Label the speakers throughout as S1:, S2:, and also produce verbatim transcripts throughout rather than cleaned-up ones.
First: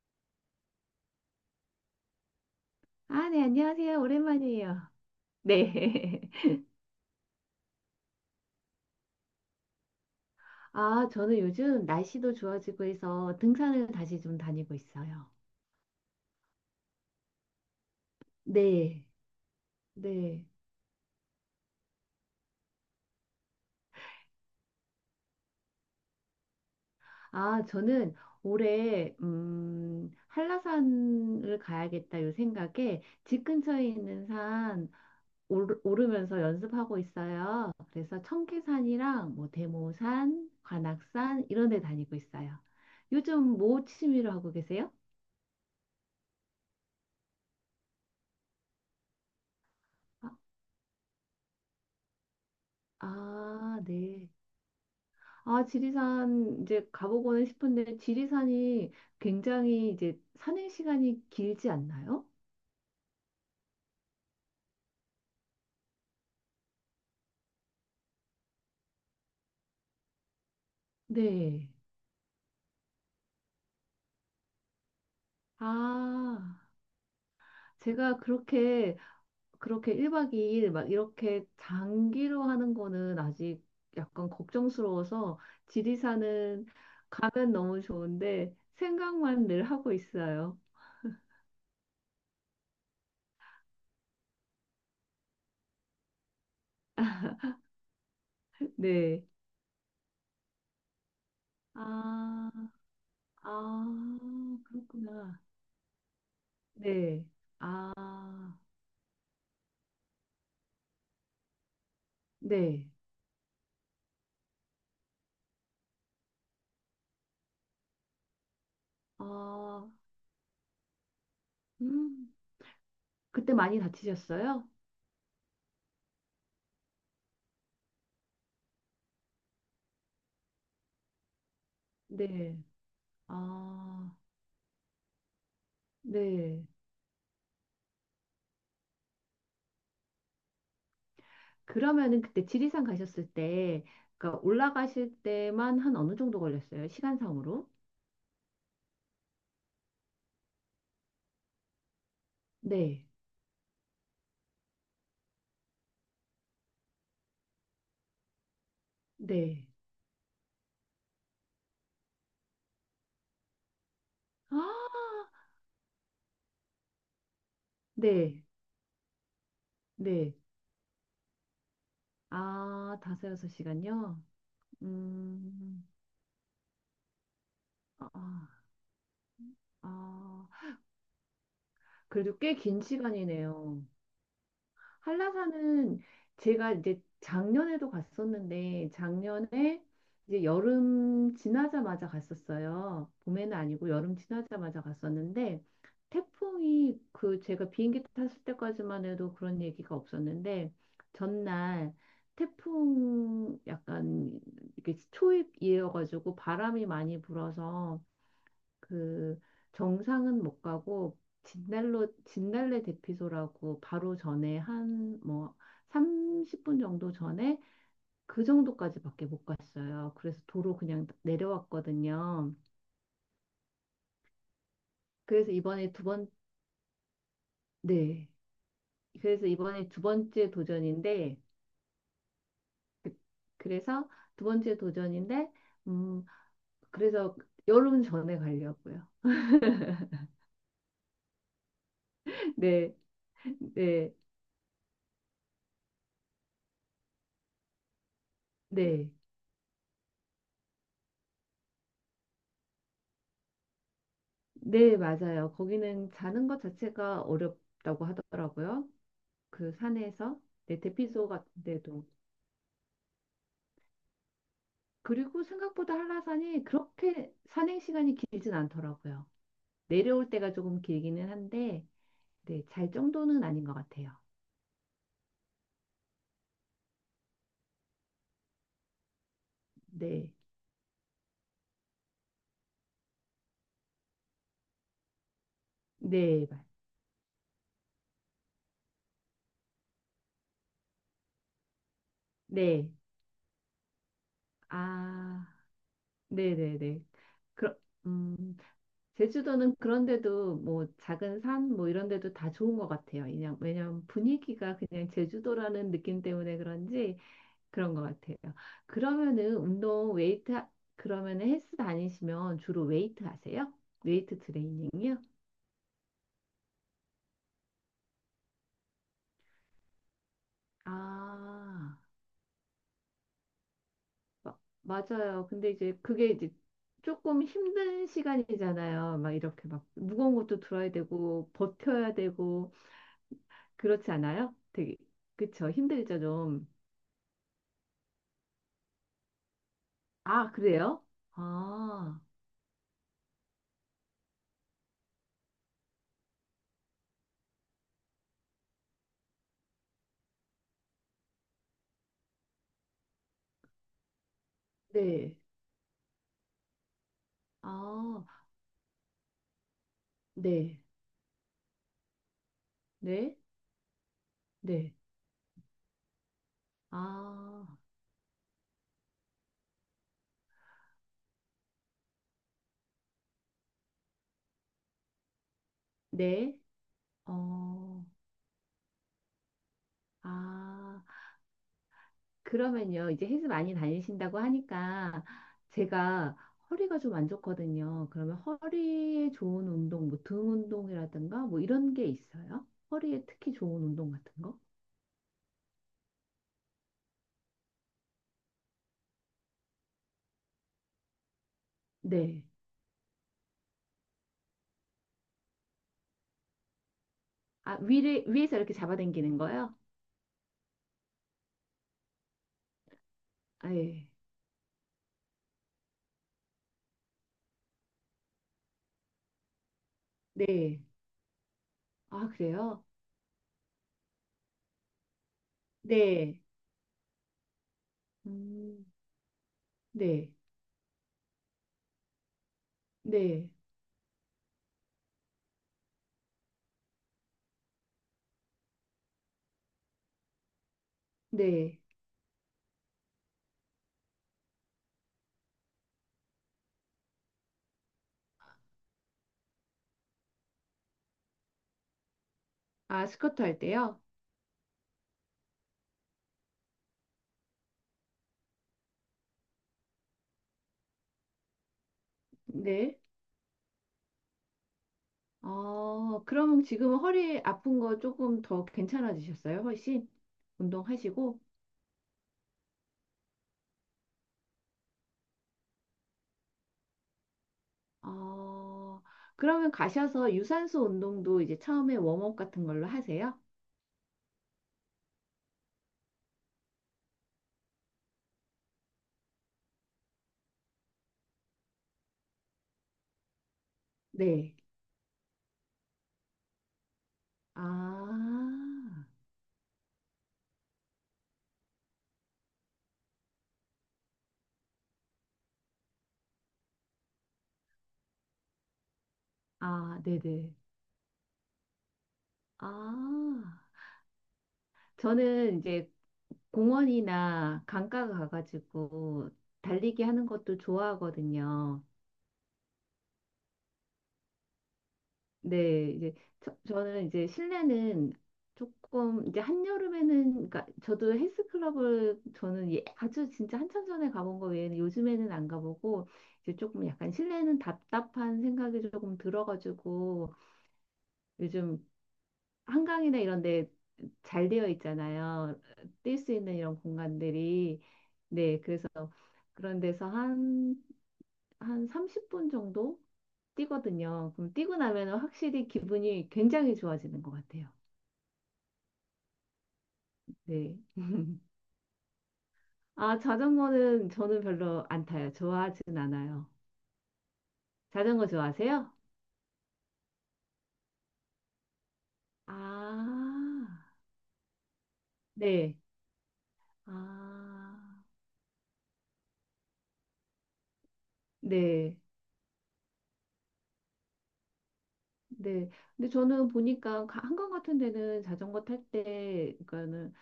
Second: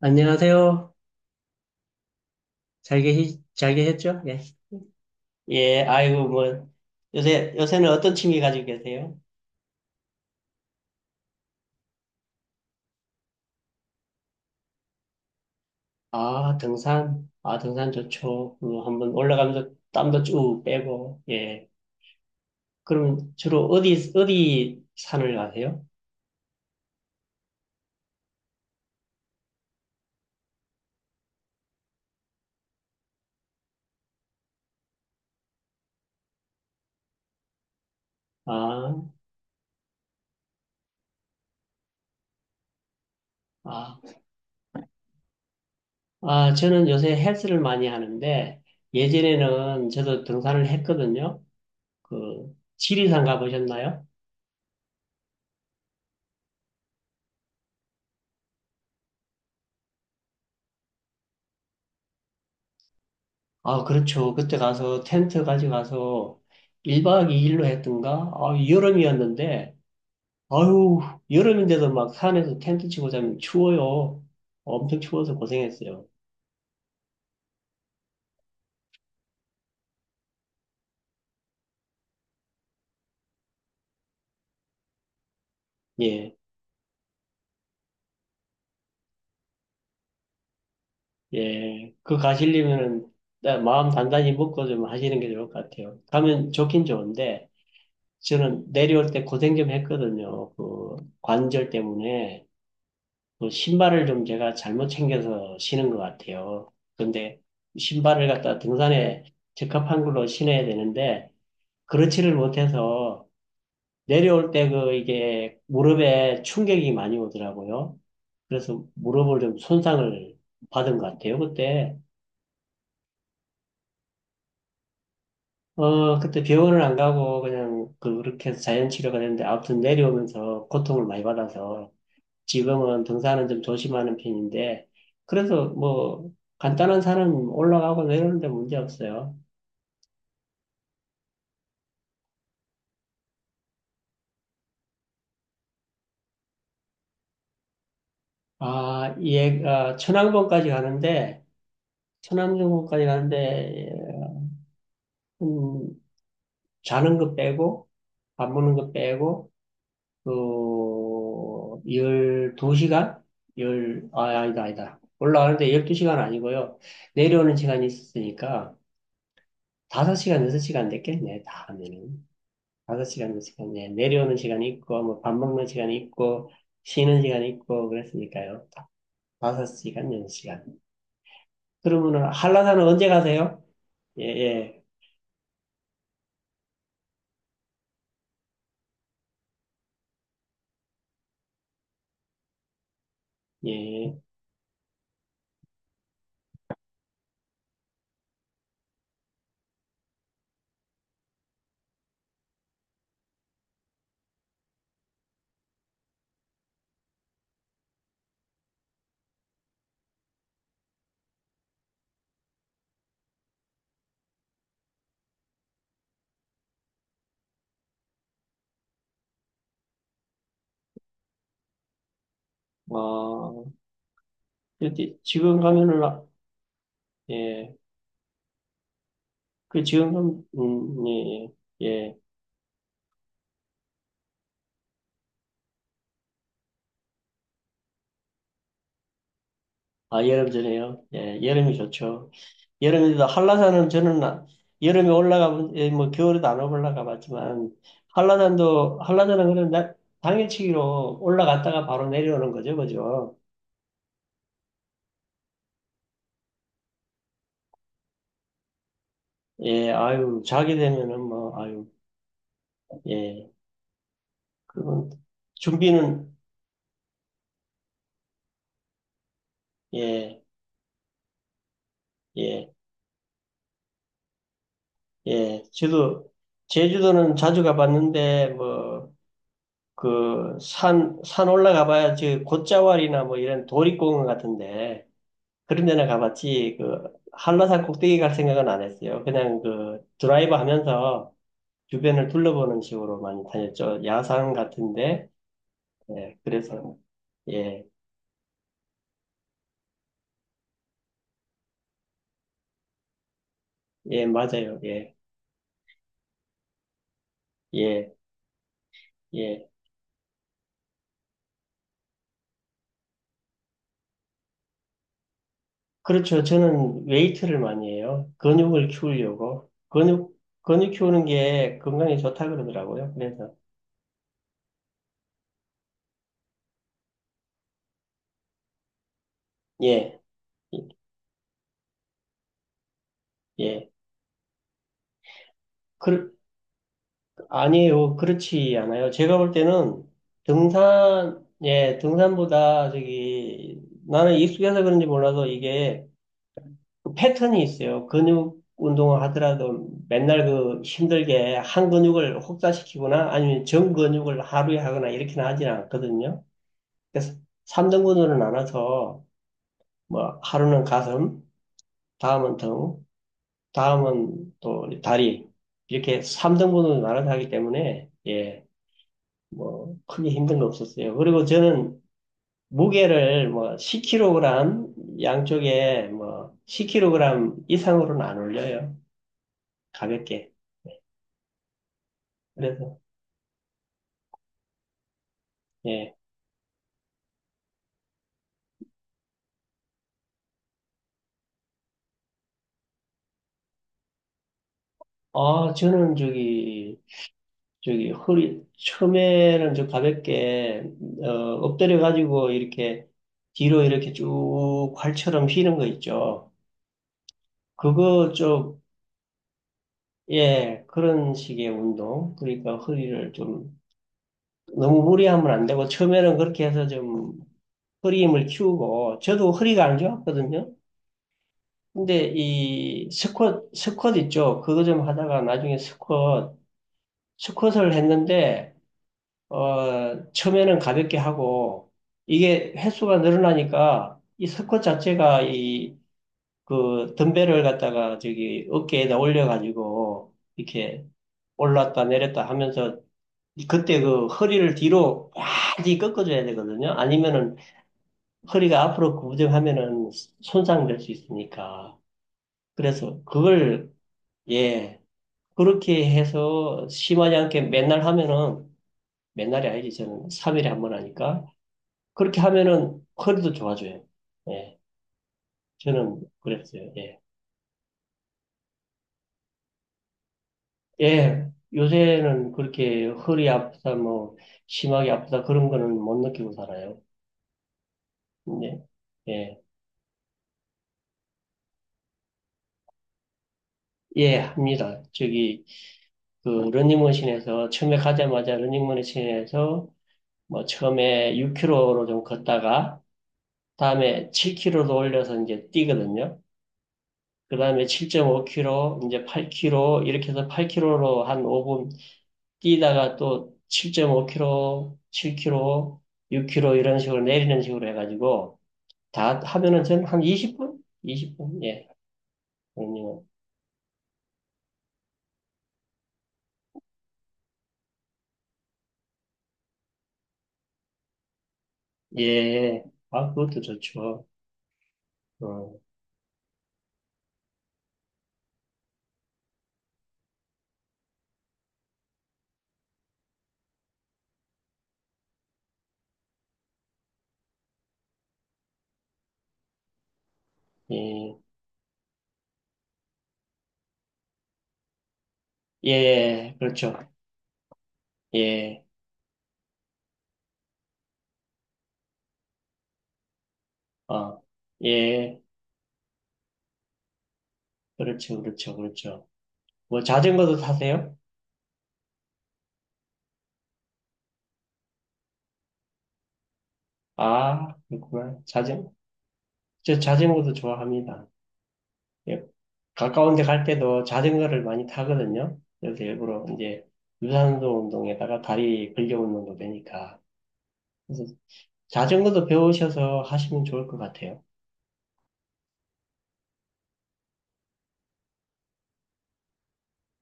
S1: 안녕하세요. 잘
S2: 아,
S1: 계시,
S2: 네,
S1: 잘
S2: 안녕하세요.
S1: 계셨죠? 예.
S2: 오랜만이에요.
S1: 예,
S2: 네.
S1: 아이고, 뭐, 요새, 요새는 어떤 취미 가지고 계세요?
S2: 아, 저는 요즘 날씨도 좋아지고 해서 등산을 다시 좀 다니고 있어요.
S1: 아, 등산. 아, 등산 좋죠. 그,
S2: 네.
S1: 한번 올라가면서 땀도
S2: 네.
S1: 쭉 빼고, 예. 그럼 주로 어디, 어디 산을 가세요?
S2: 아, 저는 올해, 음, 한라산을 가야겠다 요 생각에 집 근처에 있는 산 오르- 오르면서 연습하고 있어요. 그래서
S1: 아,
S2: 청계산이랑 뭐 대모산, 관악산 이런 데 다니고 있어요. 요즘 뭐
S1: 아,
S2: 취미로 하고 계세요?
S1: 아, 저는 요새 헬스를 많이 하는데, 예전에는 저도
S2: 아,
S1: 등산을 했거든요. 그, 지리산
S2: 아,
S1: 가보셨나요?
S2: 네. 아, 지리산 이제 가보고는 싶은데 지리산이 굉장히 이제 산행 시간이 길지 않나요?
S1: 아, 그렇죠. 그때 가서 텐트 가져가서 일 박 이 일 했던가? 아, 여름이었는데, 아유,
S2: 네.
S1: 여름인데도 막 산에서 텐트 치고 자면 추워요. 엄청 추워서 고생했어요.
S2: 아, 제가 그렇게 그렇게 일 박 이 일 막 이렇게 장기로 하는 거는 아직 약간 걱정스러워서
S1: 예,
S2: 지리산은 가면 너무 좋은데 생각만 늘 하고 있어요.
S1: 예. 그 가시려면은 나- 마음 단단히 먹고 좀 하시는 게 좋을 것 같아요. 가면 좋긴 좋은데, 저는 내려올 때
S2: 네.
S1: 고생 좀 했거든요. 그 관절 때문에.
S2: 아,
S1: 그
S2: 아,
S1: 신발을 좀 제가 잘못
S2: 그렇구나.
S1: 챙겨서 신은 것 같아요.
S2: 네.
S1: 근데
S2: 아,
S1: 신발을 갖다 등산에 적합한 걸로 신어야 되는데 그렇지를
S2: 네.
S1: 못해서 내려올 때 그 이게 무릎에 충격이 많이 오더라고요. 그래서 무릎을 좀
S2: 아,
S1: 손상을 받은 것 같아요. 그때
S2: 음, 그때 많이 다치셨어요?
S1: 어 그때 병원을 안 가고 그냥 그- 그렇게 해서 자연 치료가 됐는데 아무튼 내려오면서 고통을 많이 받아서
S2: 네.
S1: 지금은 등산은 좀
S2: 아,
S1: 조심하는 편인데, 그래서 뭐,
S2: 네.
S1: 간단한 산은 올라가고 내려오는데 문제 없어요.
S2: 그러면은 그때 지리산 가셨을 때, 그러니까 올라가실 때만 한 어느 정도 걸렸어요? 시간상으로?
S1: 아, 예, 아, 천왕봉까지 가는데, 천왕봉까지
S2: 네.
S1: 가는데, 음, 자는 거 빼고, 밥 먹는 거 빼고,
S2: 네.
S1: 그, 열두 시간? 열, 아, 아니다, 아니다.
S2: 아,
S1: 올라가는데 열두 시간 아니고요. 내려오는 시간이
S2: 네.
S1: 있었으니까,
S2: 네.
S1: 다섯 시간, 여섯 시간 됐겠네, 다 하면은.
S2: 아,
S1: 다섯
S2: 다섯,
S1: 시간, 몇
S2: 여섯
S1: 시간, 예.
S2: 시간요?
S1: 내려오는 시간이 있고, 뭐, 밥 먹는
S2: 음,
S1: 시간이 있고, 쉬는 시간이 있고,
S2: 아,
S1: 그랬으니까요. 다- 섯 시간, 여섯
S2: 아,
S1: 시간. 그러면은,
S2: 그래도 꽤 긴
S1: 한라산은 언제 가세요?
S2: 시간이네요.
S1: 예, 예,
S2: 한라산은 제가 이제 작년에도 갔었는데 작년에 이제 여름 지나자마자 갔었어요. 봄에는 아니고
S1: 예.
S2: 여름 지나자마자 갔었는데 태풍이 그 제가 비행기 탔을 때까지만 해도 그런 얘기가 없었는데 전날 태풍 약간 이렇게 초입이어가지고 바람이 많이 불어서 그 정상은 못 가고 진달로 진달래 대피소라고 바로 전에 한 뭐 삼십 분 정도 전에 그 정도까지밖에 못 갔어요. 그래서 도로 그냥 내려왔거든요.
S1: 어, 일단
S2: 그래서
S1: 지금
S2: 이번에
S1: 가면은,
S2: 두
S1: 아,
S2: 번,
S1: 예.
S2: 네. 그래서
S1: 그
S2: 이번에 두
S1: 지금 가면,
S2: 번째
S1: 음,
S2: 도전인데
S1: 예, 예. 예.
S2: 그, 그래서 두 번째 도전인데 음 그래서 여름 전에 가려고요.
S1: 아, 여름 전에요? 예, 여름이 좋죠.
S2: 네.
S1: 여름에 도 한라산은
S2: 네.
S1: 저는 여름에 올라가면 예, 뭐 겨울에도 안 올라가 봤지만 한라산도
S2: 네.
S1: 한라산은 그냥 나- 당일치기로 올라갔다가 바로 내려오는 거죠, 그죠?
S2: 네, 맞아요. 거기는 자는 것 자체가 어렵다고 하더라고요. 그
S1: 예,
S2: 산에서.
S1: 아유 자게
S2: 네,
S1: 되면은
S2: 대피소
S1: 뭐 아유
S2: 같은데도.
S1: 예 그건
S2: 그리고 생각보다
S1: 준비는
S2: 한라산이 그렇게 산행 시간이 길진 않더라고요. 내려올
S1: 예
S2: 때가 조금 길기는 한데, 네,
S1: 예,
S2: 잘 정도는 아닌 것 같아요.
S1: 예. 저도 제주도는 자주 가봤는데 뭐
S2: 네,
S1: 그 산 산 올라가봐야 지 곶자왈이나 뭐 이런 도립공원 같은데. 그런 데는
S2: 네, 맞-
S1: 가봤지, 그, 한라산 꼭대기 갈 생각은 안 했어요. 그냥 그, 드라이브 하면서 주변을 둘러보는
S2: 네.
S1: 식으로 많이 다녔죠. 야산 같은데,
S2: 아,
S1: 예, 그래서,
S2: 네네네. 그
S1: 예,
S2: 음, 제주도는 그런데도 뭐 작은 산 뭐 이런 데도 다 좋은 것 같아요. 그냥, 왜냐면
S1: 예,
S2: 분위기가
S1: 맞아요.
S2: 그냥
S1: 예,
S2: 제주도라는 느낌 때문에 그런지 그런 것
S1: 예,
S2: 같아요. 그러면은
S1: 예.
S2: 운동 웨이트 하- 그러면은 헬스 다니시면 주로 웨이트 하세요? 웨이트 트레이닝이요?
S1: 그렇죠. 저는 웨이트를 많이 해요. 근육을 키우려고. 근육, 근육 키우는 게
S2: 아,
S1: 건강에 좋다 그러더라고요. 그래서,
S2: 마- 맞아요. 근데 이제 그게 이제 조금 힘든 시간이잖아요. 막 이렇게 막
S1: 예,
S2: 무거운 것도 들어야 되고 버텨야 되고
S1: 예.
S2: 그렇지 않아요? 되게 그쵸 힘들죠
S1: 그,
S2: 좀.
S1: 아니요, 에 그렇지 않아요. 제가 볼 때는
S2: 아, 그래요?
S1: 등산, 예,
S2: 아,
S1: 등산보다 저기 나는 익숙해서 그런지 몰라도 이게 그 패턴이 있어요. 근육 운동을 하더라도 맨날 그 힘들게 한 근육을 혹사시키거나 아니면 전 근육을 하루에 하거나
S2: 네.
S1: 이렇게는 하진 않거든요. 그래서 삼 등분
S2: 아,
S1: 나눠서 뭐
S2: 네.
S1: 하루는 가슴, 다음은 등,
S2: 네.
S1: 다음은 또
S2: 네.
S1: 다리 이렇게 삼 등분 나눠서 하기
S2: 아,
S1: 때문에 예. 뭐 크게 힘든 거 없었어요. 그리고 저는 무게를 뭐 십 킬로그램 양쪽에 뭐
S2: 네.
S1: 십 킬로그램
S2: 어.
S1: 이상으로는 안 올려요. 가볍게.
S2: 아,
S1: 그래서
S2: 그러면요. 이제 헬스 많이 다니신다고 하니까
S1: 예.
S2: 제가 허리가 좀 안 좋거든요. 그러면 허리에 좋은 운동, 뭐 등 운동이라든가 뭐 이런 게 있어요? 허리에 특히 좋은 운동 같은 거?
S1: 아, 저는 저기 저기 허리 처음에는 저 가볍게 어, 엎드려
S2: 네.
S1: 가지고 이렇게 뒤로 이렇게 쭉 활처럼 휘는 거 있죠.
S2: 아, 위를,
S1: 그거
S2: 위에서 이렇게
S1: 좀
S2: 잡아당기는 거요?
S1: 예, 그런 식의 운동. 그러니까 허리를
S2: 아,
S1: 좀
S2: 예.
S1: 너무 무리하면 안 되고 처음에는 그렇게 해서 좀 허리 힘을 키우고 저도 허리가 안 좋았거든요.
S2: 네. 아,
S1: 근데
S2: 그래요?
S1: 이 스쿼트 스쿼트 있죠. 그거 좀 하다가 나중에
S2: 네.
S1: 스쿼트 스쿼트를 했는데
S2: 음,
S1: 어
S2: 네.
S1: 처음에는 가볍게 하고 이게 횟수가
S2: 네.
S1: 늘어나니까 이 스쿼트 자체가 이 그 덤벨을 갖다가 저기 어깨에다 올려가지고 이렇게
S2: 네.
S1: 올랐다 내렸다 하면서 그때 그 허리를 뒤로 많이 꺾어줘야 되거든요. 아니면은 허리가 앞으로 구부정하면은 손상될 수 있으니까.
S2: 아,
S1: 그래서
S2: 스쿼트 할
S1: 그걸,
S2: 때요?
S1: 예, 그렇게 해서 심하지 않게 맨날 하면은, 맨날이 아니지, 저는 삼 일 한 번 하니까. 그렇게
S2: 네.
S1: 하면은 허리도 좋아져요. 예, 저는
S2: 어, 그럼
S1: 그랬어요.
S2: 지금
S1: 예.
S2: 허리 아픈 거 조금 더 괜찮아지셨어요? 훨씬? 운동하시고?
S1: 예, 요새는 그렇게 허리 아프다, 뭐, 심하게 아프다, 그런 거는 못 느끼고 살아요. 네
S2: 어,
S1: 예,
S2: 그러면 가셔서 유산소 운동도 이제 처음에 웜업 같은 걸로 하세요?
S1: 예, 합니다. 저기, 그, 러닝머신에서, 처음에 가자마자 러닝머신에서 뭐 처음에 육 킬로로 좀 걷다가 다음에
S2: 네.
S1: 칠 킬로로 올려서 이제 뛰거든요. 그
S2: 아,
S1: 다음에 칠 오 킬로 이제 팔 킬로 이렇게 해서 팔 킬로로 한 오 분 뛰다가 또 칠 오 킬로칠 킬로육 킬로 이런 식으로 내리는 식으로 해가지고 다 하면은
S2: 아,
S1: 저는 한
S2: 네네.
S1: 이십 분? 이십 분? 예.
S2: 아,
S1: 그
S2: 저는 이제 공원이나 강가 가가지고 달리기 하는 것도 좋아하거든요.
S1: 예. 아, 그것도 좋죠. 어,
S2: 네, 이제 저, 저는 이제 실내는 조금 이제 한여름에는 그러니까 저도 헬스클럽을 저는 예, 아주 진짜 한참 전에 가본 거 외에는 요즘에는 안 가보고 이제 조금 약간 실내는 답답한 생각이 조금 들어가지고
S1: 예.
S2: 요즘 한강이나 이런 데 잘 되어 있잖아요. 뛸 수
S1: 예.
S2: 있는 이런
S1: 그렇죠.
S2: 공간들이. 네,
S1: 예.
S2: 그래서 그런 데서 한 한 삼십 분 정도 뛰거든요.
S1: 어.
S2: 그럼 뛰고 나면은
S1: 예.
S2: 확실히 기분이 굉장히 좋아지는 것 같아요.
S1: 그렇죠. 그렇죠. 그렇죠. 뭐 자전거도
S2: 네.
S1: 타세요?
S2: 아, 자전거는 저는 별로 안 타요. 좋아하진 않아요.
S1: 아,
S2: 자전거
S1: 그렇구나. 자전,
S2: 좋아하세요?
S1: 저 자전거도 좋아합니다. 예,
S2: 아,
S1: 가까운 데 갈 때도 자전거를 많이 타거든요.
S2: 네.
S1: 그래서 일부러 이제 유산소
S2: 아,
S1: 운동에다가 다리 근력 운동도 되니까. 그래서
S2: 네.
S1: 자전거도 배우셔서 하시면 좋을 것 같아요.
S2: 네. 근데 저는 보니까 가- 한강 같은 데는 자전거 탈 때, 그러니까는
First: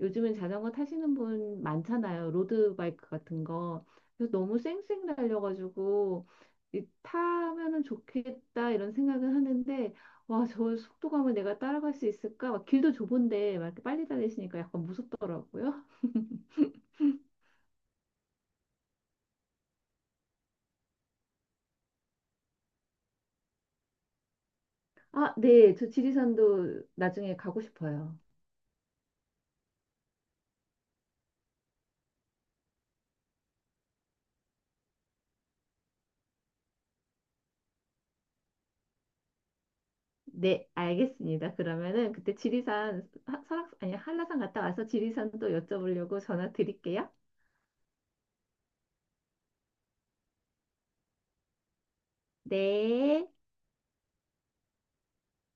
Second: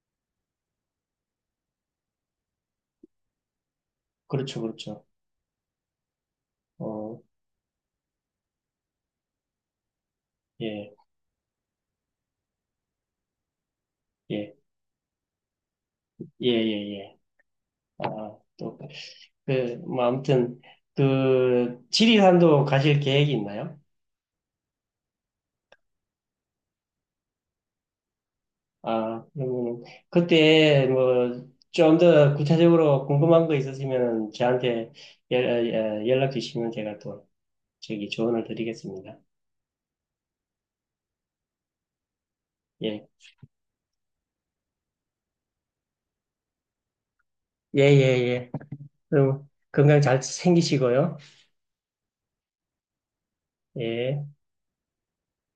S2: 요즘은 자전거 타시는 분 많잖아요. 로드바이크 같은 거. 그래서 너무
S1: 그렇죠, 그렇죠.
S2: 쌩쌩 달려가지고 이,
S1: 어,
S2: 타면은 좋겠다 이런 생각은 하는데 와, 저
S1: 예,
S2: 속도감을 내가 따라갈 수 있을까? 막 길도 좁은데 막 이렇게 빨리
S1: 예,
S2: 달리시니까 약간 무섭더라고요.
S1: 예, 예, 예. 아, 또, 그, 뭐, 아무튼, 그, 지리산도 가실 계획이 있나요?
S2: 아, 네. 저 지리산도 나중에 가고 싶어요.
S1: 아, 음, 그때 뭐 좀 더 구체적으로 궁금한 거 있으시면 저한테 연- 어, 연락 주시면 제가 또 저기 조언을 드리겠습니다.
S2: 네, 알겠습니다. 그러면은 그때
S1: 예,
S2: 지리산 하- 설악 아니 한라산 갔다 와서 지리산 또 여쭤보려고 전화 드릴게요.
S1: 예, 예, 예. 그럼 건강 잘 챙기시고요.
S2: 네.
S1: 예.